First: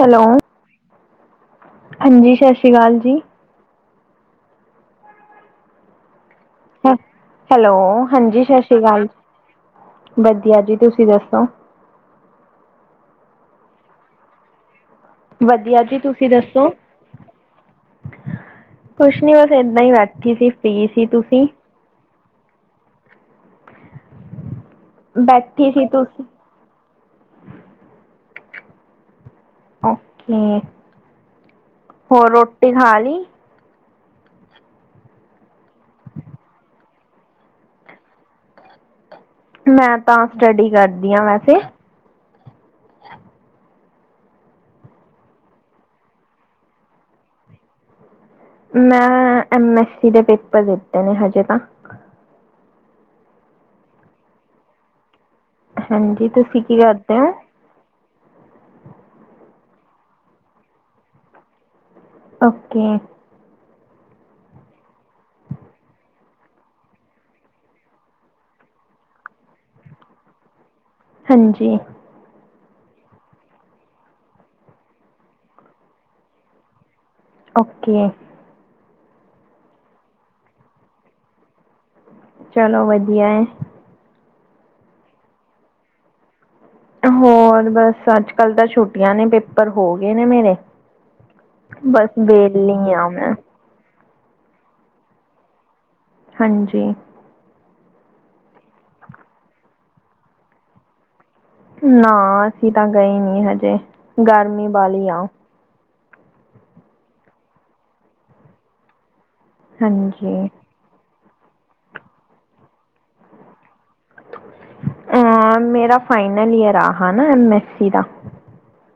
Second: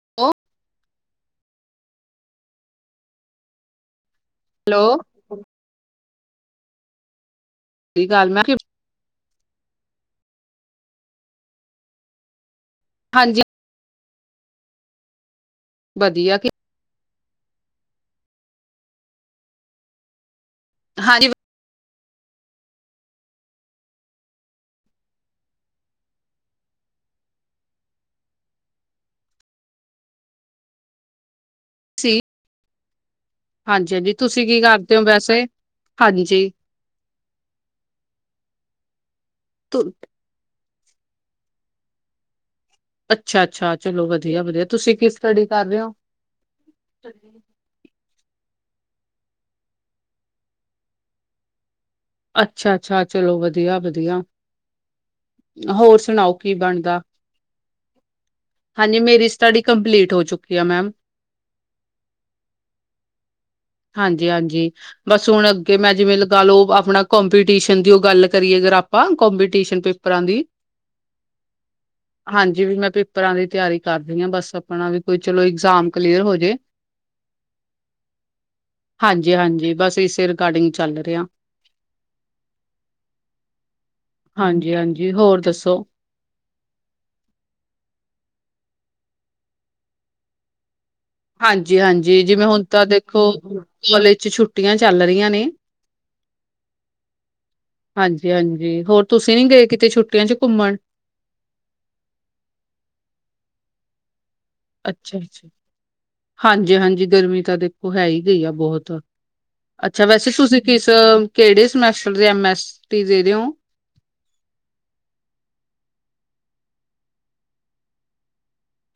Hello ਹਾਂਜੀ, ਸ਼ਾਸ਼ੀਕਾਲ ਜੀ। Hello ham hello ਸ਼੍ਰੀ ਅਕਾਲ ਹਾਂਜੀ ਮੈਂ ਸਤਿ ਸ਼੍ਰੀ ਅਕਾਲ ਵਧੀਆ ਜੀ, ਤੁਸੀਂ ਦੱਸੋ ਹਾਂਜੀ ਵਧੀਆ ਜੀ ਤੁਸੀਂ ਵਧੀਆ ਦੱਸੋ ਕੁਛ ਨੀ ਬਸ ਏਦਾਂ ਹੀ ਬਾਠੀ ਸੀ। ਕੀ ਸੀ ਹਾਂਜੀ ਤੁਸੀਂ? ਬੈਠੇ ਸੀ ਤੁਸੀ। ਓਕੇ ਹੋਰ ਰੋਟ ਬਣਾ ਲਈ ਹਾਂਜੀ-ਹਾਂਜੀ, ਤੁਸੀਂ ਕੀ ਕਰਦੇ ਹੋ ਵੈਸੇ? ਹਾਂਜੀ, ਮੈਂ ਤਾਂ ਸਟਡੀ ਕਰਦੀ ਹਾਂ ਵੈਸੇ ਅੱਛਾ-ਅੱਛਾ ਅੱ ਚਲੋ ਵਧੀਆ-ਵਧੀਆ, ਤੁਸੀ ਕਿ ਸਟਡੀ ਕਰ ਰਹੇ ਹੋ? ਮੈਂ ਐਮ ਐਸ ਸੀ ਦੇ ਪੇਪਰ ਦਿੱਤੇ ਨੇ ਹਜੇ ਤਾਂ। ਅੱਛਾ-ਅੱਛਾ, ਚਲੋ ਵਧੀਆ-ਵਧੀਆ ਹਾਂਜੀ, ਤੁਸੀਂ ਕੀ ਕਰਦੇ ਹੋ? ਹਾਂਜੀ ਮੇਰੀ ਸਟੱਡੀ ਕੰਪਲੀਟ ਹੋ ਚੁੱਕੀ ਆ ਮੈਮ। ਓਕੇ ਹਾਂਜੀ-ਹਾਂਜੀ, ਬਸ ਹੁਣ ਅੱਗੇ ਮੈਂ ਜਿਵੇਂ ਲਗਾ ਲਓ ਆਪਣਾ ਕੋਂਪੀਟੀਸ਼ਨ ਦੀ ਉਹ ਗੱਲ ਕਰੀਏ ਅਗਰ ਆਪਾਂ, ਕੋਂਪੀਟੀਸ਼ਨ ਪੇਪਰਾਂ ਦੀ ਹਾਂਜੀ ਹਾਂਜੀ ਵੀ ਮੈਂ ਪੇਪਰਾਂ ਦੀ ਤਿਆਰੀ ਕਰਦੀ ਹਾਂ ਬਸ ਆਪਣਾ, ਵੀ ਕੋਈ ਚਲੋ ਇਗਜ਼ਾਮ ਕਲੀਅਰ ਹੋ ਜੇ। ਓਕੇ ਹਾਂਜੀ-ਹਾਂਜੀ। ਬਸ ਇਸੇ ਰਿਗਾਰਡਿੰਗ ਚੱਲ ਰਿਹਾ। ਚਲੋ ਵਧੀਆ ਏ। ਹਾਂਜੀ-ਹਾਂਜੀ, ਹੋਰ ਦੱਸੋ? ਹੋਰ ਬਸ, ਅੱਜ-ਕੱਲ੍ਹ ਤਾਂ ਛੁੱਟੀਆਂ ਨੇ, ਪੇਪਰ ਹੋ ਗਏ ਨੇ ਮੇਰੇ। ਬਸ ਹਾਂਜੀ-ਹਾਂਜੀ, ਜਿਵੇਂ ਹੁਣ ਤਾਂ ਵਿਹਲੀ ਆ ਦੇਖੋ ਮੈਂ ਕੋਲੇਜ ਚ ਛੁੱਟੀਆਂ ਚੱਲ ਰਹੀਆਂ ਨੇ। ਹਾਂਜੀ। ਹਾਂਜੀ-ਹਾਂਜੀ। ਹੋਰ ਤੁਸੀਂ ਨੀ ਗਏ ਕਿਤੇ ਛੁੱਟੀਆਂ ਚ ਘੁੰਮਣ? ਨਾ, ਅਸੀਂ ਤਾਂ ਗਏ ਨੀ ਹਜੇ। ਗਰਮੀ ਵਾਲੀ ਆ ਅੱਛਾ-ਅੱਛਾ ਹਾਂਜੀ-ਹਾਂਜੀ, ਗਰਮੀ ਤਾਂ ਦੇਖੋ ਹੈ ਹੀ ਗਈ ਆ ਬਹੁਤ। ਅੱਛਾ, ਵੈਸੇ ਹਾਂਜੀ ਤੁਸੀਂ ਕਿਸ ਕਿਹੜੇ ਸਮੈਸਟਰ ਦੇ ਐਮ ਐਸ ਟੀ ਦੇ ਰੇ ਓ? ਯਾਰ, ਮੇਰਾ ਫਾਈਨਲ ਈਅਰ ਆ ਅਹਾ ਨਾ ਐਮ ਐੱਸ ਸੀ ਦਾ।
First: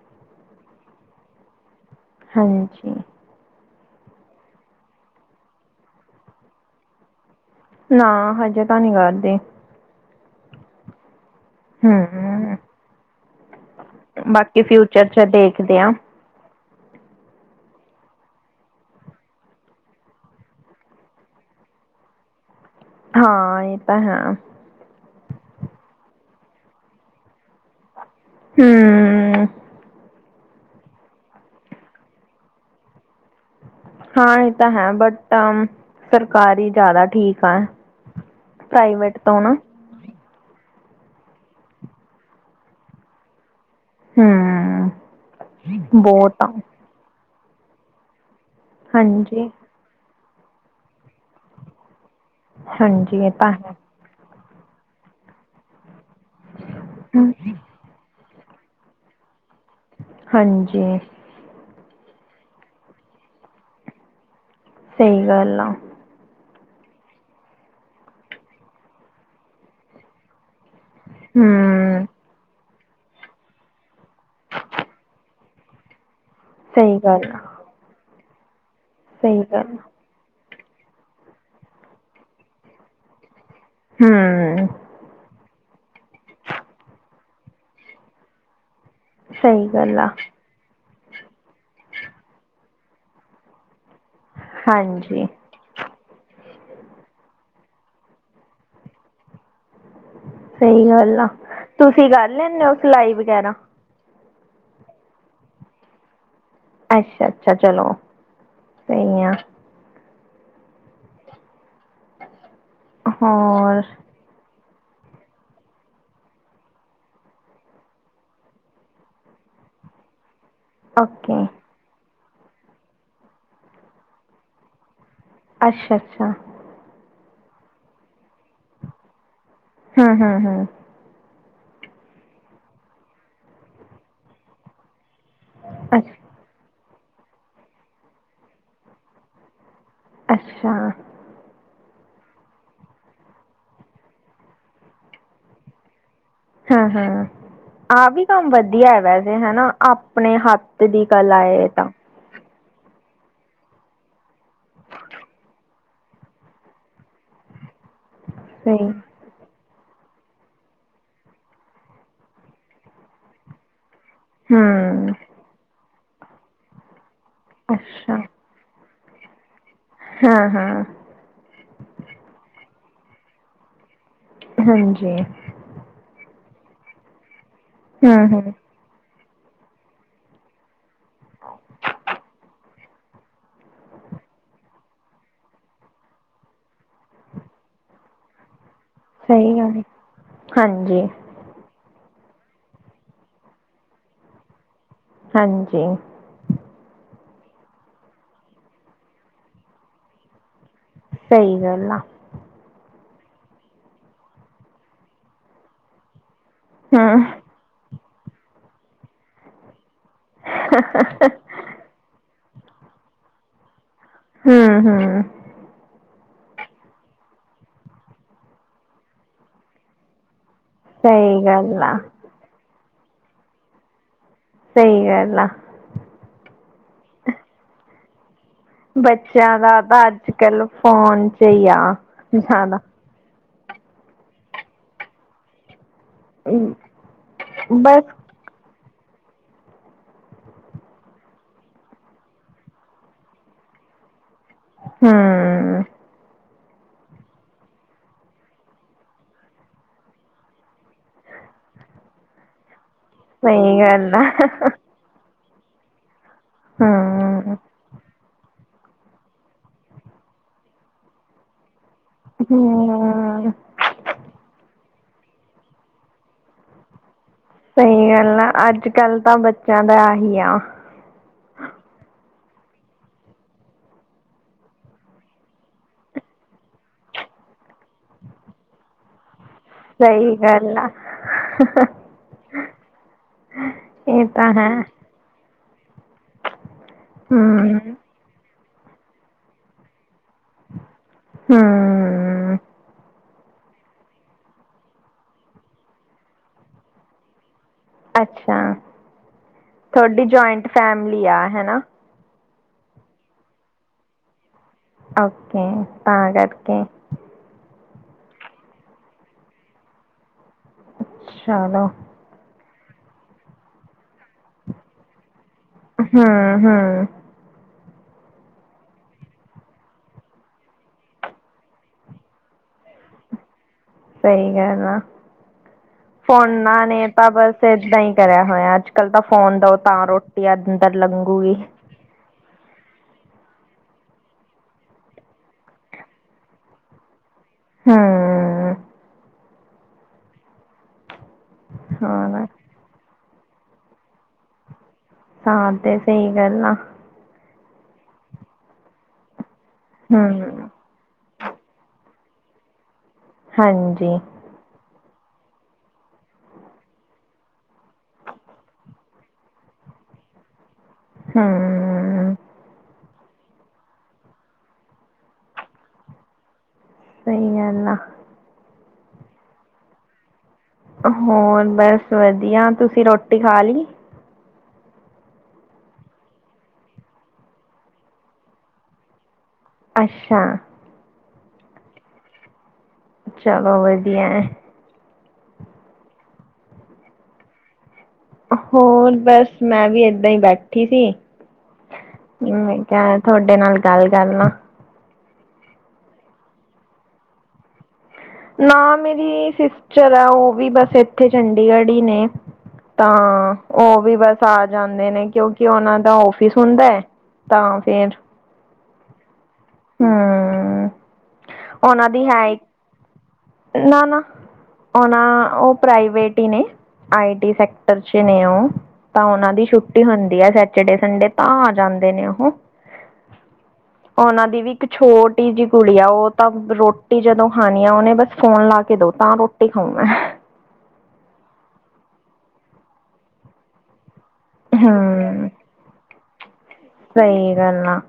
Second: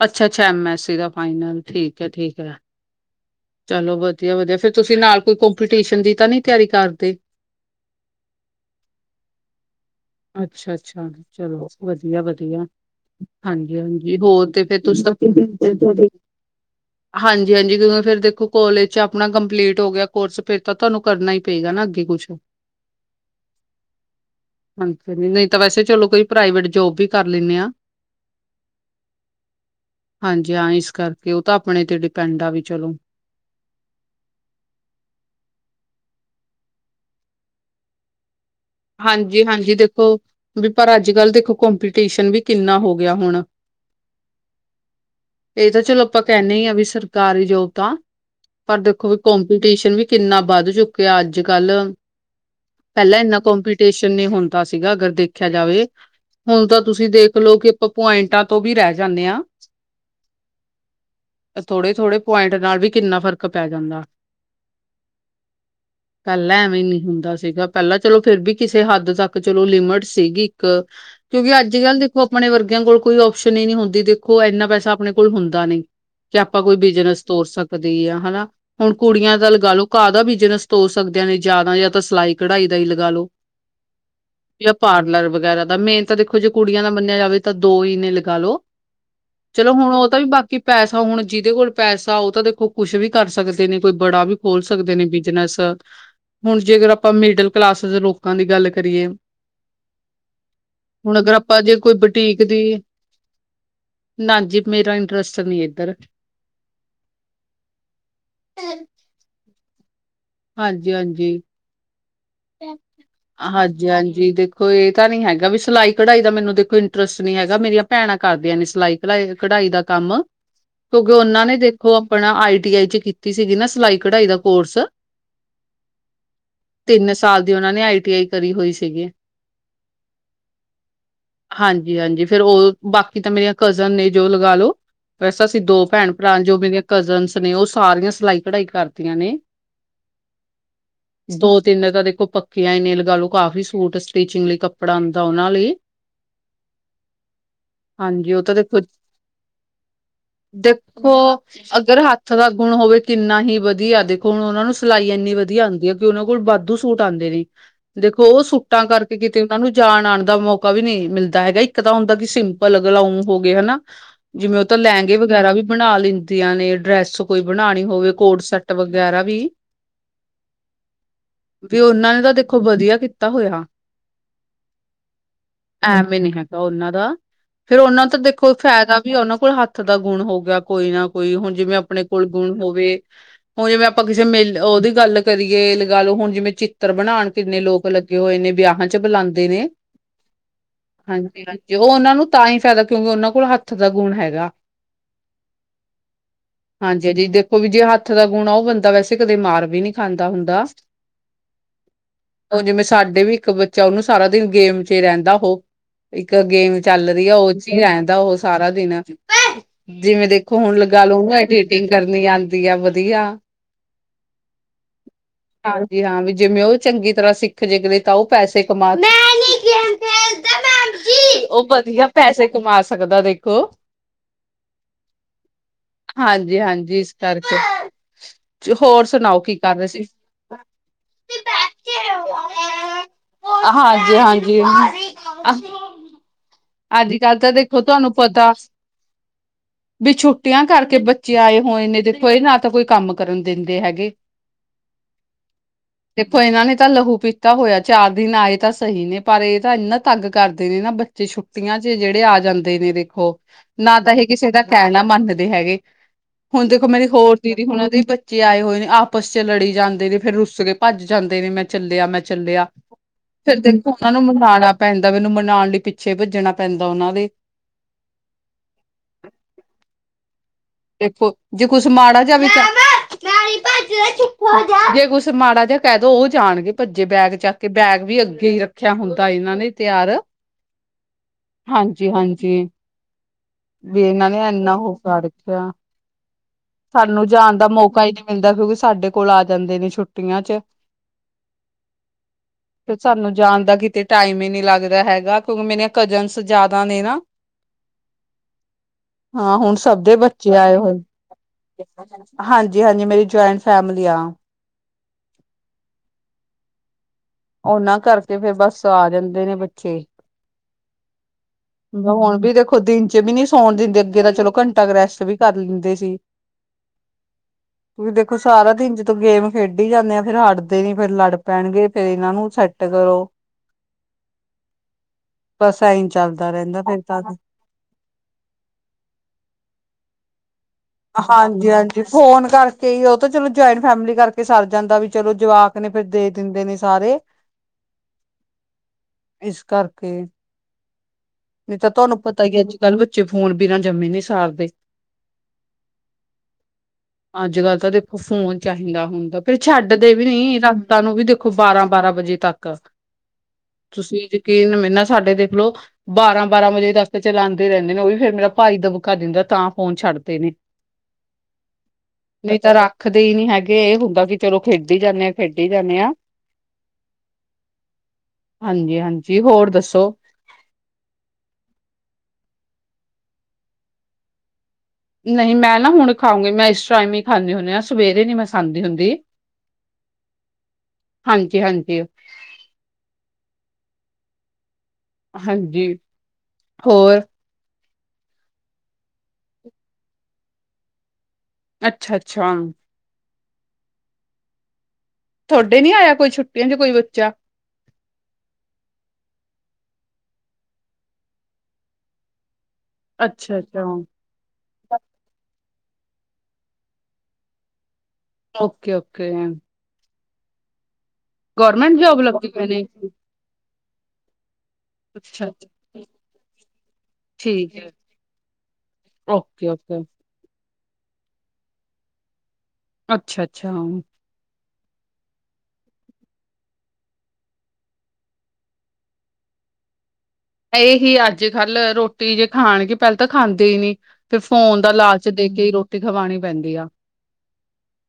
ਅੱਛਾ-ਅੱਛਾ। ਐਮ ਐਸ ਸੀ ਦਾ ਫਾਈਨਲ, ਠੀਕ। ਹੈ-ਠੀਕ ਹੈ। ਹਾਂਜੀ। ਚਲੋ ਵਧੀਆ-ਵਧੀਆ। ਫਿਰ ਤੁਸੀਂ ਨਾਲ ਕੋਈ ਕੋਂਪੀਟੀਸ਼ਨ ਦੀ ਤਾਂ ਨੀ ਤਿਆਰੀ ਕਰਦੇ? ਨਾ, ਹਜੇ ਤਾਂ ਨੀ ਕਰਦੇ। ਅੱਛਾ-ਅੱਛਾ। ਚਲੋ, ਹਮ ਵਧੀਆ-ਵਧੀਆ। ਹਾਂਜੀ-ਹਾਂਜੀ ਹੋਰ ਬਾਕੀ ਤੇ ਫੇਰ ਤੁਸੀਂ ਫਿਊਚਰ ਤਾਂ [inaudible] ਚ ਦੇਖਦੇ ਆ ਹਾਂਜੀ-ਹਾਂਜੀ। ਕਿਦੋ ਫਿਰ ਦੇਖ ਕਾਲਜ ਚ ਆਪਣਾ ਕੰਪਲੀਟ ਹੋ ਗਿਆ ਕੋਰਸ ਫਿਰ ਤਾਂ ਤੁਹਾਨੂੰ ਕਰਨਾ ਹੀ ਪਏਗਾ ਨਾ ਅੱਗੇ ਕੁਛ ਹਾਂ, ਇਹ ਤਾਂ ਹੈ। [unintelligible] ਨਹੀਂ ਤਾਂ ਵੈਸੇ ਚਲੋ ਕੋਈ ਪ੍ਰਾਈਵੇਟ ਜੋਬ ਵੀ ਕਰ ਲੈਂਦੇ ਆਂ। ਹਮ ਹਾਂਜੀ, ਹਾਂ। ਇਸ ਕਰਕੇ, ਉਹ ਤਾਂ ਆਪਣੇ ਤੇ ਡਿਪੈਂਡ ਆ ਵੀ ਚਲੋ। ਹਾਂ, ਇਹ ਤਾਂ ਹੈ ਬਟ ਸਰਕਾਰੀ ਜ਼ਿਆਦਾ ਠੀਕ ਆ। ਪ੍ਰਾਈਵੇਟ ਤੋਂ ਨਾ ਹਾਂਜੀ-ਹਾਂਜੀ, ਦੇਖੋ ਬਿਲ ਪਰ ਅੱਜ-ਕੱਲ੍ਹ ਦੇਖੋ ਕੰਪੀਟੀਸ਼ਨ ਵੀ ਕਿੰਨਾ ਹੋ ਗਿਆ ਹੁਣ। ਹਮ ਇਹ ਤਾਂ ਚਲੋ ਆਪਾਂ ਕਹਿੰਦੇ ਹੀ ਆ ਵੀ ਸਰ ਕਾਰੀ ਜੋੋਬ ਤਾਂ ਪਰ ਦੇਖੋ ਵੀ, ਹਾਂਜੀ ਕਪੀਟੀਸ਼ਨ ਵੀ ਕਿੰਨਾ ਵੱਧ ਚੁੱਕਿਆ, ਅੱਜ-ਕੱਲ ਹਾਂਜੀ, ਇਹ ਤਾਂ ਹੈ ਕੌਮਪੀਟੀਸ਼ਨ ਨੇ ਹੁਣ ਦਾ ਸੀਗਾ, ਅਗਰ ਦੇਖਿਆ ਜਾਵੇ। ਹੁਣ ਤਾਂ ਤੁਸੀਂ ਹਮ, ਦੇਖਲੋ, ਕਿ ਆਪਾਂ ਪੁਆਇੰਟਾਂ ਤੋਂ ਬੀ ਰਹਿ ਜਾਂਨੇ ਹਾਂ । ਹਾਂਜੀ ਥੋੜੇ-ਥੋੜੇ ਪੁਆਇੰਟ ਨਾਲ ਵੀ ਕਿੰਨਾ ਫ਼ਰਕ ਪੈ ਜਾਂਦਾ ਸਹੀ ਗਲ ਆ ਪਹਿਲਾਂ ਐਵੇਂ ਨੀ ਹੁੰਦਾ ਸੀਗਾ ਪਹਿਲਾਂ ਚਲੋ ਫਿਰ ਬੀ ਕਿਸੇ ਹੱਦ ਤੱਕ ਚਲੋ ਲਿਮਟ ਸੀਗੀ। ਕ ਕਿਉਂਕਿ ਅੱਜ ਕੱਲ੍ਹ ਹਮ ਦੇਖੋ ਆਪਣੇ ਵਰਗੇ ਕੋਲ ਕੋਈ ਆਪਸ਼ਨ ਹੀ ਨਹੀਂੀ ਹੁੰਦੀ ਦੇਖੋ ਇੰਨਾ ਪੈਸਾ ਆਪਣੇ ਕੋਲ ਹੁੰਦਾ ਨਹੀਂ । ਕਿ ਆਪਾਂ ਕੋਈ ਸਹੀ ਬਿਜਨਸ ਗੱਲ ਆ ਤੋਰ ਸਕਦੇ ਹਾਂ ਹਨਾ ਹੁਣ ਕੁੜੀਆਂ ਸਹੀ ਦਾ ਗੱਲ ਲਗਾ ਆ। ਲਓ ਕਾ ਦਾ ਬਿਜਨਸ ਤੋ ਸਕਦੇਿਆਂ ਨੇ ਜਿਆਦਾ ਯਾਂ ਤੋ ਸਿਲਾਈ ਕਢਾਈ ਦਹੀਂ ਲਗਾ ਲੋ ਹਮ ਜਾਂ ਪਾਰਲਰ ਵਗੈਰਾ ਦਾ ਮੇਨ ਤਾਂ ਦੇਖੋ ਜੇ ਕੁੜੀਆਂ ਦਾ ਮੰਨਿਆ ਜਾਵੇ ਤਾਂ ਦੋ ਹੀ ਨੇ ਲਗਾ ਲੋ ਸਹੀ ਚਲੋ ਹੁਣ ਗੱਲ ਆ ਉਹ ਤਾਂ ਵੀ ਬਾਕੀ ਪੈਸ ਤਾਂ ਹੁਣ ਜਿਹਦੇ ਕੋਲ ਪੈਸਾ ਉਹ ਤਾਂ ਦੇਖੋ ਕੁਛ ਵੀ ਕਰ ਸਕਦੇ ਨੇ ਕੋਈ ਬੜਾ ਵੀ ਖੋਲ ਸਕਦੇ ਨੇ ਹਾਂਜੀ ਬਿਜਨਸ ਹੁਣ ਜੇਕਰ ਆਪਾਂ ਮਿਡਲ ਕਲਾਸਿਸ ਲੋਕਾਂ ਦੀ ਗੱਲ ਕਰੀਏ ਸਹੀ ਹੁਣ ਗੱਲ ਆ, ਅਗਰ ਆਪਾਂ ਜੇ ਕੋਈ ਤੁਸੀਂ ਕਰ ਬੁਟੀਕ ਦੀ ਲੈਂਦੇ ਹੋ ਸਿਲਾਈ ਵਗੈਰਾ। ਨਾ ਜੀ, ਮੇਰਾ ਇੰਟਰਸਟ ਨੀ ਇੱਧਰ। ਅੱਛਾ- ਅੱਛਾ ਚਲੋ, [inaudible] ਹਾਂਜੀ-ਹਾਂਜੀ। ਹੋਰ ਹਾਂਜੀ-ਹਾਂਜੀ ਦੇ ਕੋਈ ਇਹ ਤਾਂ ਨੀ ਹੈਗਾ, ਵੀ ਸਿਲਾਈ -ਕਢਾਈ ਦਾ ਮੈਨੂੰ ਦੇਖੋ, ਇੰਟਰਸਟ ਨਹੀਂ ਹੈਗਾ, ਮੇਰੀਆਂ ਭੈਣਾਂ ਕਰਦੀਆਂ ਨੇ ਸਿਲਾਈ- ਕਢਾਈ ਦਾ ਕੰਮ। ਕਿਉਂਕਿ, ਉਹਨਾਂ ਓਕੇ ਨੇ ਦੇਖੋ। ਆਪਣਾ ਆਈ ਟੀ ਆਈ'ਚ ਕੀਤੀ ਸੀਗੀ ਨਾ, ਸਿਲਾਈ- ਕਢਾਈ ਦਾ ਕੋਰਸ। ਅੱਛਾ-ਅੱਛਾ! ਤਿੰਨ ਸਾਲ ਦੀ ਉਹਨਾਂ ਨੇ, ਆਈ ਟੀ ਆਈ, ਕਰੀ ਹੋਈ ਸੀਗੀ। ਹੂੰ, ਹੂੰ ਹੂੰ ਹਾਂਜੀ- ਹਾਂਜੀ। ਫੇਰ ਉਹ ਬਾਕੀ ਤਾਂ ਮੇਰੀਆਂ ਕਜ਼ਨ ਨੇ, ਜੋ ਲਗਾ ਲੋ। ਵੈਸ, ਅਸੀਂ ਦੋ ਭੈਣ- ਅੱਛ- ਭਰਾ ਜੋ ਮੇਰੀਆਂ ਕਜ਼ਨਸ ਨੇ, ਉਹ ਸਾਰੀਆਂ ਸਿਲਾਈ- ਕਢਾਈ ਕਰਦੀਆਂ ਨੇ। ਅੱਛਾ। [unintelligible] ਪੱਕੀਆਂ ਏਨੀਆਂ ਲਗਾਲੋ, ਕਾਫੀ ਸੂਟ, ਸਟੀਚਿਂਗ ਲਈ ਕੱਪੜਾ ਆੳਂਦਾ ਇਹਨਾਂ ਲਈ। ਹਮ-ਹਮ ਆਹ ਵੀ ਹਾਂਜੀ ਉਹ ਕੰਮ ਤਾਂ ਦੇਖੋ ਵਧੀਆ ਹੈ, ਵੈਸੇ, ਹਨਾ ਆਪਣੇ ਹੱਥ ਦੀ ਕਲਾ ਆ ਏ, ਤਾਂ ਹੁਣ ਹੋਵੇ ਕਿੰਨਾ ਹੀ ਵਧੀਆ। ਦੇਖੋ ਹੁਣ, ਉਹਨਾਂ ਨੂੰ ਸਿਲਾਈ ਇੰਨੀ ਵਧੀਆ ਆਉਂਦੀ ਹੈ ਕਿ ਉਹਨਾਂ ਕੋਲ ਵਾਧੂ ਸੂਟ ਆਂਦੇ ਨੇ। ਦੇਖੋ, ਉਹ ਸੁੂੱਟਾਂ ਸਹੀ ਕਰਕੇ ਕਿਤੇ ਉਹਨਾਂ ਨੂੰ, ਜਾਣ ਆਉਣ ਦਾ ਮੌਕਾ ਵੀ ਨਹੀਂ ਮਿਲਦਾ ਹੈਗਾ, ਇੱਕ ਤਾਂ ਹੁੰਦਾ ਕਿ ਸਿੰਪਲ ਗਲਾਂਉਂ ਹੋ ਗਯਾ ਹਨਾ ਜਿਵੇਂ ਉਹ ਤਾਂ, ਹਮ ਲਹਿੰਗੇ ਵਗੈਰਾ ਵੀ ਬਣਾ ਲੈਂਦੇ ਦੀਆਂ ਨੇ ਡਰੈਸ ਕੋਈ ਬਣਾਉਣੀ ਹੋਵੇ, ਕੋਡ ਸੈੱਟ ਵਗੈਰਾ ਵਗੈਰਾ ਵੀ ਹੂੰ, ਹੂੰ ਵੀ ਉਹਨਾਂ ਨੇ ਤਾਂ, ਦੇਖੋ ਵਧੀਆ ਕੀਤਾ ਹੋਇਆ। ਹਾਂਜੀ। ਐਵੇਂ ਨੀ ਹੈਗਾ ਉਹਨਾਂ ਦਾ ਫਿਰ, ਉਹਨਾਂ ਦਾ ਹਮ ਹਮ ਦੇਖੋ, ਫ਼ਾਇਦਾ ਵੀ, ਉਹਨਾਂ ਕੋਲ ਹੱਥ ਦਾ ਗੁਣ ਹੋਊਗਾ, ਕੋਈ ਨਾ ਕੋਈ ਕੋਈ ਹੁਣ, ਜਿਵੇਂ ਆਪਣੇ ਕੋਲ ਗੁਣ ਹੋਵੇ ਹੁਣ, ਜਿਵੇਂ ਆਪਾਂ ਕਿਸੇ ਮਿਲ ਉਹਦੀ ਗੱਲ ਕਰੀਏ, ਲਗਾ ਲਓ ਹੁਣ ਜਿਵੇਂ, ਚਿੱਤਰ ਬਣਾਉਣ ਕਿੰਨੇ ਲੋਕ ਲੱਗੇ ਹੋਏ ਨੇ, ਵਿਆਹਾਂ ਸਹੀ ਬੁਲਾਂਦੇ ਨੇ, ਗੱਲ ਹੈ। ਹਾਂਜੀ ਹਾਂਜੀ-ਹਾਂਜੀ। ਉਹ, ਉਹਨਾਂ ਨੂੰ ਤਾਂ ਹੀ ਫਾਇਦਾ ਕਿਉਂਕਿ ਉਹਨਾਂ ਕੋਲ ਹੱਥ ਦਾ ਗੁਣ ਹੈਗਾ। ਹਾਂਜੀ ਉਹ ਵੀ ਜੇ ਹੱਥ ਦਾ ਗੁਣਾ ਉਹ ਬੰਦਾ ਵੈਸੇ ਕਦੇ ਮਾਰ ਵੀ ਨਹੀਂ ਖਾਂਦਾ ਹੁੰਦਾ। ਸਹੀ ਗੱਲ ਆ। ਉਹ ਜਿਵੇਂ ਸਾਡੇ ਵੀ ਇੱਕ ਬੱਚਾ ਉਹਨੂੰ ਸਾਰਾ ਦਿਨ ਗੇਮ ਚ ਰਹਿੰਦਾ ਉਹ [inaudible] ਹਮ ਉਹ ਸਾਰਾ ਦਿਨ ਜਿਵੇਂ ਦੇਖੋ ਹੁਣ ਲਗਾ ਲਓ ਉਹਨੂੰ ਐਡੀਟਿੰਗ ਕਰਨੀ ਆਂ ਵਧੀਆ-ਵਧੀਆ ਹਮ-ਹਮ ਹਾਂਜੀ ਵੀ ਜਿਵੇਂ ਉਹ ਚੰਗੀ ਤਰ੍ਹਾਂ ਸਿੱਖ ਜੇ, ਜਿਵੇਂ ਤਾਂ ਉਹ ਪੈਸੇ ਕਮਾ ਦੇ ਸਹੀ ਗੱਲ ਆ। ਘੁੰਮਾ ਸਕਦਾ ਦੇਖੋ ਸਹੀ ਗੱਲ ਆ। ਜਿਸ ਕਰਕੇ- ਹੋਰ ਸੁਣਾਓ ਕੀ ਬੱਚਿਆਂ ਕਰ ਦਾ ਰਹੇ ਤਾਂ ਸੀ ਅੱਜ ਕੱਲ- ਫੋਨ 'ਚ ਈ ਆ ਜਾਦਾ। ਹਾਂਜੀ ਹਾਂਜੀ। ਹਮ, ਅੱਜ ਕੱਲ੍ਹ ਤਾਂ ਦੇਖੋ ਬਸ ਤੁਆਨੂੰ ਪਤਾ। ਵੀ ਛੁੱਟੀਆਂ ਕਰਕੇ ਬੱਚੇ ਆਏ ਹੋਏ ਨੇ। ਦੇਖੋ ਏ ਨਾ ਤਾਂ ਕੋਈ ਕੰਮ ਕਰਨ ਦੇਂਦੇ ਹੈਗੇ। ਹਮ ਦੇਖੋ ਇਨਾਂ ਨੇ- ਤਾਂ ਲਹੂ ਪੀਤਾ ਹੋਇਆ। ਚਾਰ ਦਿਨ ਆਏ ਤਾਂ ਸਹੀ ਨੇ ਪਰ ਇਹ ਤਾਂ ਇੰਨਾ ਤੰਗ ਕਰਦੇ ਨੇ ਨਾ ।ਬੱਚੇ ਛੁੱਟੀ- ਆਂ ਚ ਜੇੜੇ ਆ ਜਾਂਦੇ ਨੇ ਦੇਖੋ- ਹੋ- ਸਹੀ ਨਾ ਤਾਂ ਗੱਲ ਆ ਇਹ ਕਿਸੇ ਦਾ ਕਹਿਣਾ ਮੰਨਰ ਦੇ ਹੈਗੇ। ਹੁਣ ਦੇਖੋ ਮੇਰੀ ਹੋਰ ਹਮ ਦੀਦੀ ।ਹੁਣ ਉਹ ਦੀ ਬਚ- ਬੱਚੇ ਆਏ ਹੋਏ ਨੇ ਆਪਸ 'ਚ ਲੜੀ ਜਾਂਦੇ ਨੇ। ਫੇਰ ਰੁੱਸ ਕੇ ਭੱਜ ਜਾਂਦੇ ਨੇ। ਮੈਂ- ਚੱਲਿਆ, ਮੈਂ ਚੱਲਿਆ । ਹਮ ਫਿਰ ਦੇਖੋ ਉਨਾਂ ਨੂੰ ਮਨਾਣਾ- ਪੈਂਦਾ। ਉਨੂੰ ਮਨਾਣ ਲਈ ਪਿੱਛੇ ਭਜ- ਭੱਜਣਾ ਪੈਂਦਾ ਉਨਾਂ ਦੇ। ਸਈ ਗੱਲ ਆ ਅੱਜ ਕੱਲ ਤਾਂ ਬੱਚਿਆਂ ਦਾ ਆਹੀ ਆ। ਦੇਖੋ ਜੇ ਕੁਛ ਮਾੜਾ ਜਿਆ ਵੀ [unintelligible] ਜੇ ਕੁਛ ਮਾੜਾ ਜਿਹਾ ਕਹਿ ਦੋ ਉਹ ਜਾਣਗੇ ਭੱਜੇ ਬੈਗ ਚੱਕ ਕੇ ਬੈਗ ਵੀ ਅੱਗੇ ਹੀ ਰੱਖਿਆ ਹੁੰਦਾ ਏ। ਨਾਲੇ ਈ ਤਿਆਰ ਸਹੀ ਗੱਲ ਆ ।ਹਾਂਜੀ -ਹਾਂਜੀ- ਵੀ ਇਹ ਇਨਾਂ ਨੇ ਤਾਂ ਹੈ ਏਨਾ ਹੋ ਕੜ- ਕਿਆ। ਸਾਨੂੰ ਜਾਣ ਦਾ ਹਮ ਮੌਕਾ ਈ ਨੀ ਮਿਲਦਾ ਕਿਉਂਕਿ ਸਾਡੇ ਕੋਲ ਆ ਜਾਂਦੇ ਨੇ ਛੁੱਟੀ ਛੁਟੀਆਂ 'ਚ ਹਮ ਤੇ ਸਾਨੂੰ ਜਾਣ ਦਾ ਕਿਤੇ ਟਾਈਮ ਈ ਨੀ ਲੱਗਦਾ ਹੈਗਾ ਕਿਉਂਕਿ ਮੇਰੀਆਂ ਕਜਸਨ ਜਾਦਾ ਨੇ ਨਾ। ਅੱਛਾ ਹਾਂ ਹੁਣ ਸਭ ਦੇ ਤੁਹਾਡੀ ਬੱਚੇ ਜੁਆਇੰਟ ਫੈਮਲੀ ਆ ਹੇਨਾ। ਹਾਂਜੀ-ਹਾਂਜੀ ਮੇਰੀ ਜੁਆਇੰਟ ਫੈਮਲੀ ਆ। ਓਕੇ-ਤਾਂ ਕਰਕੇ। ਉਨਾਂ ਕਰਕੇ ਫੇਰ ਬੱਸ ਆ ਜਾਂਦੇ ਨੇ ਬੱਚੇ। ਚਲੋ ਹੁਣ ਵੀ ਦੇਖੋ, ਦਿਨ ਚ ਵੀ ਨੀ ਸੌਣ ਦਿੰਦੇ ।ਅੱਗੇ ਤਾਂ ਚਲੋ ਘੰਟਾ ਕ ਰੈਸਟ ਵੀ ਕਰ ਲੈਂਦੇ ਸੀ। ਹੂੰ-ਹੂੰ। ਤੁਸੀਂ ਦੇਖੋ ਸਾਰਾ ਦਿਨ ਜਦੋ ਗੇਮ ਖੇਡੀ ਜਾਂਨੇ ਆ ਫੇਰ ਹਟਦੇ ਨੀ ਫੇਰ ਲੜ ਪੈਣਗੇ। ਫਿਰ ਇਨਾਂ ਨੂੰ ਸੈਟ ਕਰੋ। ਸਈ ਗੱਲ ਆ ਬਸ ਐਈ ਚੱਲਦਾ ਰਹਿੰਦਾ ਫੋਨਾਂ ਫਿਰ ਨੇ ਤਾਂ ਬਸ ਏਦਾਂ ਈ ਕਰਿਆ ਹੋਇਆ ਅੱਜ ਕੱਲ ਤਾਂ ਫੋਨ ਦੋ ਤਾਂ ਰੋ ਪਿਆਜ [unintelligible] ਹਾਂਜੀ-ਹਾਂਜੀ, ਫੋਨ ਕਰਕੇ ਕਈ ਉਹ ਤਾਂ ਚਲੋ, ਜੁਆਇੰਟ ਫੈਮਿਲੀ ਕਰਕੇ ਸਰ ਜਾਂਦਾ ਵੀ ਚਲੋ ਜਵਾਕ ਨੇ ਫੇਰ ਦੇ ਦਿੰਦੇ ਨੇ ਸਾਰੇ ਹੂੰ, ਇਸ ਕਰਕੇ ਨਹੀਂ ਤਾਂ ਤੁਹਾਨੂੰ ਪਤਾ ਹੋਰ ਏ ਅੱਜ ਕੱਲ੍ਹ ਚੇ ਫੋਨ ਬਿਨਾਂ ਜੰਮੇ ਨਹੀਂ ਸਾਰਦੇ। ਹਾਂ, ਤੇ ਸਹੀ ਗੱਲ ਆ। ਅੱਜ ਕੱਲ੍ਹ ਤਾਂ ਦੇਖੋ ਫੋਨ ਚਾਹੀਦਾ ਹੁੰਦਾ। ਫੇਰ ਛੱਡ ਦੇ ਵੀ ਨੀ ਹਮ ਰਾਤਾਂ ਨੂੰ ਵੀ ਦੇਖੋ। ਦੇਖੋ ਬਾਰਾਂ-ਬਾਰਾਂ ਵਜੇ ਤੱਕ। ਹਾਂਜੀ ਤੁਸੀਂ ਯਕੀਨ ਮੈਨਾ ਸਾਡੇ ਦੇਖ ਲਓ ਬਾਰਾਂ-ਬਾਰਾਂ ਵਜੇ ਤਕ ਤੇ ਚਲਾਂਦੇ ਰਹਿੰਦੇ ਨੇ, ਉਹ ਵੀ ਫੇਰ ਮੇਰਾ ਭਾਈ ਦਬਕਾ ਦਿੰਦਾ, ਤਾਂ ਫੋਨ ਛੱਡਦੇ ਨੇ। ਤਾਂ ਹੂੰ। ਰੱਖਦੇ ਰਖਦੇ ਨਹੀਂ ਹੈਗੇ ਇਹ ਹੁੰਦਾ ਕਿ ਚਲੋ ਖੇਡੀ ਜਾਣੇ ਆ, ਖੇਡੀ ਜਾਣੇ ਆ। ਸਹੀ ਏਂ ਨਾ। ਹਾਂਜੀ-ਹਾਂਜੀ, ਹੋਰ ਦੱਸੋ? ਹੋਰ ਬਸ ਵਧੀਆ, ਤੁਸੀਂ ਰੋਟੀ ਖਾ ਲਈ? ਨਹੀਂ ਮੈਂ ਨਾ ਹੁਣ ਖਾਉਂਗੀ, ਮੈਂ ਇਸ ਟਾਈਮ ਹੀ ਖਾਂਦੀ ਹੁੰਦੀ ਹਾਂ, ਸਵੇਰੇ ਨੀ ਮੈਂ ਖਾਂਦੀ ਹੁੰਦੀ। ਅੱਛਾ। ਹਾਂਜੀ-ਹਾਂਜੀ। ਚਲੋ ਵਧੀਆ। ਹਾਂਜੀ ਹੋਰ ਹੋਰ ਬਸ ਮੈਂ ਵੀ ਏਦਾਂ ਹੀ ਬੈਠੀ ਸੀ। ਅੱਛਾ- ਅੱਛਾ। ਮੈਂ ਕਿਹਾ ਤੁਹਾਡੇ ਨਾਲ ਗੱਲ ਕਰਲਾਂ। ਤੁਹਾਡੇ ਨੀ ਆਇਆ ਕੋਈ ਛੁੱਟੀਆਂ ਚ ਕੋਈ ਬੱਚਾ। ਨਾ ਮੇਰੀ ਸਿਸਟਰ ਆ, ਉਹ ਵੀ ਬਸ ਇੱਥੇ ਚੰਡੀਗੜ੍ਹ ਹੀ ਨੇ। ਤਾਂ, ਅੱਛਾ-ਅੱਛਾ ਉਹ ਵੀ ਬਸ ਆ ਜਾਂਦੇ ਨੇ, ਕਿਉਂਕਿ ਉਹਨਾਂ ਦੇ ਉਸ ਦਾ ਆਫਿਸ ਹੁੰਦਾ ਹੈ, ਤਾਂ ਫੇਰ ਓਕੇ- ਓਕੇ। ਹਮ। ਗਵਰਮੈਂਟ ਉਹਨਾਂ ਜੋਬ ਦੀ ਹੈ ਲੱਗੇ ਹੀ- ਪਈ ਨੇ। ਨਾ- ਨਾ। ਉਹਨਾ, ਅੱਛਾ-ਅੱਛਾ ਉਹ ਪ੍ਰਾਈਵੇਟ ਹੀ ਨੇ, ਆਈ ਟੀ ਠੀਕ ਐ ਸੈਕਟਰ ਚ ਨੇ ਉਹ, ਤਾਂ ਉਹਨਾ ਦੀ ਓਕੇ-ਓਕੇ। ਛੁੱਟੀ ਹੁੰਦੀ ਆ ਜਿਹੜੇ ਸੰਡੇ ਤਾਂ ਆ ਜਾਂਦੇ ਨੇ ਉਹ। ਅੱਛਾ- ਅੱਛਾ। ਦੀਦੀ ਦੀ ਇੱਕ ਛੋਟੀ ਜਿਹੀ ਕੁੜੀ ਆ, ਉਹ ਤਾਂ ਰੋਟੀ ਜਦੋਂ ਖਾਣੀ ਆ ਉਹਨੇ, ਬਸ ਫੋਨ ਲਾ ਕੇ ਦੋ ਤਾਂ ਰੋਟੀ ਖਾਊ ਮੈਂ ਇਹੀ ਅੱਜ- ਕੱਲ ਰੋਟੀ ਜੇ ਖਾਣਗੇ, ਪਹਿਲੇ ਤਾਂ ਖਾਂਦੇ ਹੀ ਨਹੀਂ। ਫਿਰ ਫੋਨ ਦਾ ਲਾਲਚ ਦੇ ਹੂੰ ਕੇ ਹੀ ਰੋਟੀ ਖਵਾਉਣੀ ਸਹੀ ਗੱਲ ਆ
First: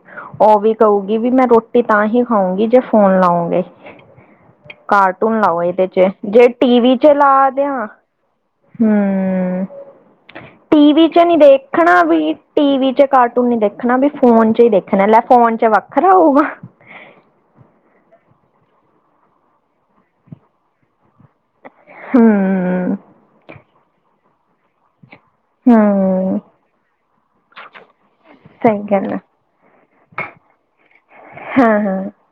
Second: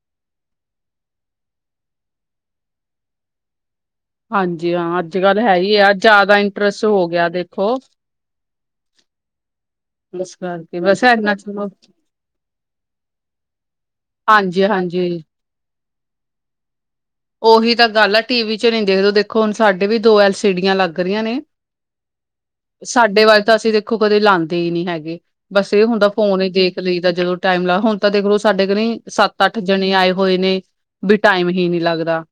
ਉਹ ਵੀ ਕਹੂਗੀ ਵੀ ਮੈਂ ਰੋਟੀ ਵੀ ਤਾਂ ਹੀ ਖਾਉਂਗੀ ਜੇ ਫੋਨ ਲਾਉਂਗੇ ਹਾਂਜੀ ਹਾਂ ਅੱਜ ਕੱਲ ਕਾਰਟੂਨ ਹੈ ਲਾਓ ਹੀ ਇਹਦੇ ਆ 'ਚ ਜ਼ਿਆਦਾ ਜੇ ਇੰਟਰਸਟ ਹੋ ਗਿਆ ਦੇਖੋ ਹਮ ਇਸ ਕਰਕੇ ਬਸ ਟੀਵੀ ਚ ਇਨਾ ਨੀ ਚਲੋ ਦੇਖਣਾ ਵੀ ਟੀਵੀ ਚ ਕਟ ਆਖਣਾ ਵੀ ਫੋਨ ਚ ਹੀ ਦੇਖਣਾ ਹਾਂਜੀ-ਹਾਂਜੀ ਲੈ ਫੋਨ ਚ ਵ ਖਰਾ ਉਹ ਵ ਉਹੀ ਤਾਂ ਗੱਲ ਆ ਟੀ ਵੀ ਚ ਨਹੀਂ ਦੇਖਦੇੋ ਦੇਖੋ ਹੁਣ ਸਾਡੇ ਵੀ ਦੋ ਐਲ ਸੀ ਡੀਆਂ ਲੱਗ ਲੱਗ ਰਹੀ ਆ ਨੇ ਹੂੰ ਸਾਡੇ ਵੱਲ ਤਾਂ ਅਸੀਂ ਦੇਖੋ ਕਦੇ ਲਾਂ ਦੇ ਹੀ ਨਹੀਂ ਹੈਗੇ ਬਸ ਇਹ ਹੁੰਦਾ ਹੂੰ ਫੋਨ ਦੇਖ ਲਈ ਜਦੋਂ ਟਾਈਮਾ ਹਣ ਤਾਂ ਦੇਖ ਲੋ ਸਾਡੇ ਸਹੀ ਕੋੀ ਗੱਲ ਆ ਸੱਤ ਅੱਠ ਜਣੇ ਆਏ ਹੋਏ ਨੇ ਵੀ ਟਾਈਮ ਹੀ ਨੀ ਹਾਂ ਹਾਂ ਲੱਗਦਾ ਦਾ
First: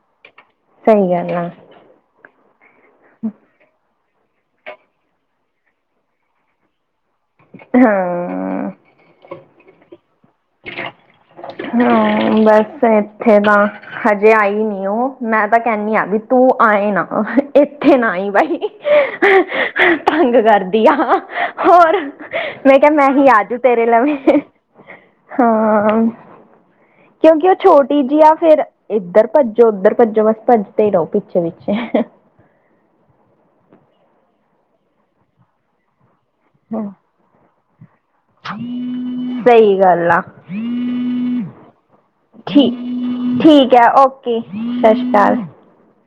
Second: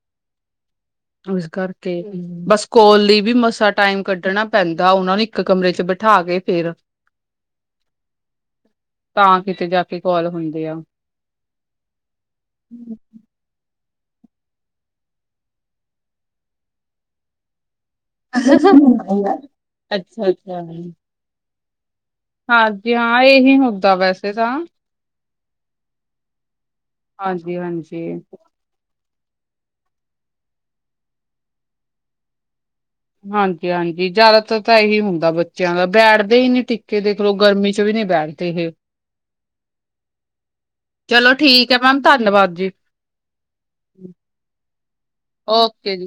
ਸਹੀ ਗੱਲ ਇਸ ਆ ਕਰਕੇ ਬਸ ਕਾਲ ਕਰਨ ਲਈ ਵੀ ਮਸਾਂ ਟਾਈਮ ਕੱਢਣਾ ਪੈਂਦਾ ਉਹਨਾਂ ਨੂੰ ਇੱਕ ਕਮਰੇ ਚ ਬਿਠਾ ਕੇ ਫੇਿਰ ਹਾਂ ਤਾਂ ਕਿਤੇ ਜਾ ਕੇ ਕਾਲ ਹੁੰਦੇ ਆ। ਹਮ ਬਸ ਇੱਥੇ ਤਾਂ ਹਜੇ ਆਈ ਨੀ ਉਹ ਮੈਂ ਤਾਂ ਕਹਣੀ ਆ ਵੀ ਤੂੰ ਆਏ ਨਾ ਉੱਥੇ ਨਾ ਹੀ ਬਾਈ ਅੱਛਾ ਤੰਗ ਅੱਛਾ। ਕਰਦੀ ਆ ਹੋਰ ਮੈਂ ਕਿਹਾ ਹਾਂਜੀ ਮੈਂ ਹਾਂ ਹੀ ਇਹੀ ਆਜੂ ਤੇਰੇ ਹੁੰਦਾ ਲਵੇ ਵੈਸੇ ਤਾਂ [unintelligible] ਕਿਉਂਕਿ ਉਹ ਹਾਂਜੀ ਛੋਟੀ ਹਾਂਜੀ। ਜੀ ਆ ਫੇਰ ਇੱਧਰ ਭੱਜੋ ਉੱਧਰ ਭੱਜੋ ਬਸ ਭੱਜਦੇ ਰਹੋ ਪਿੱਛੇ ਪਿੱਛੇ ਹਾਂਜੀ ਹਾਂਜੀ ਜ਼ਿਆਦਾਤਰ ਤਾਂ ਇਹੀ ਹੁੰਦਾ ਬੱਚਿਆਂ ਦਾ ਪੈਡ [unintelligible] ਦੇਖ ਲੋ ਗਰਮੀ ਚ ਵੀ ਨੀ ਬੈਠਦੇ ਇਹ ਸਹੀ ਗੱਲ ਆ ਚਲੋ ਠੀਕ ਹੈ ਮੈਮ ਧੰਨਵਾਦ ਜੀ ਠੀਕ ਠੀਕ ਹੈ ਓਕੇ ਸਤਿ ਸ਼੍ਰੀ ਅਕਾਲ ਓਕੇ ਜੀ।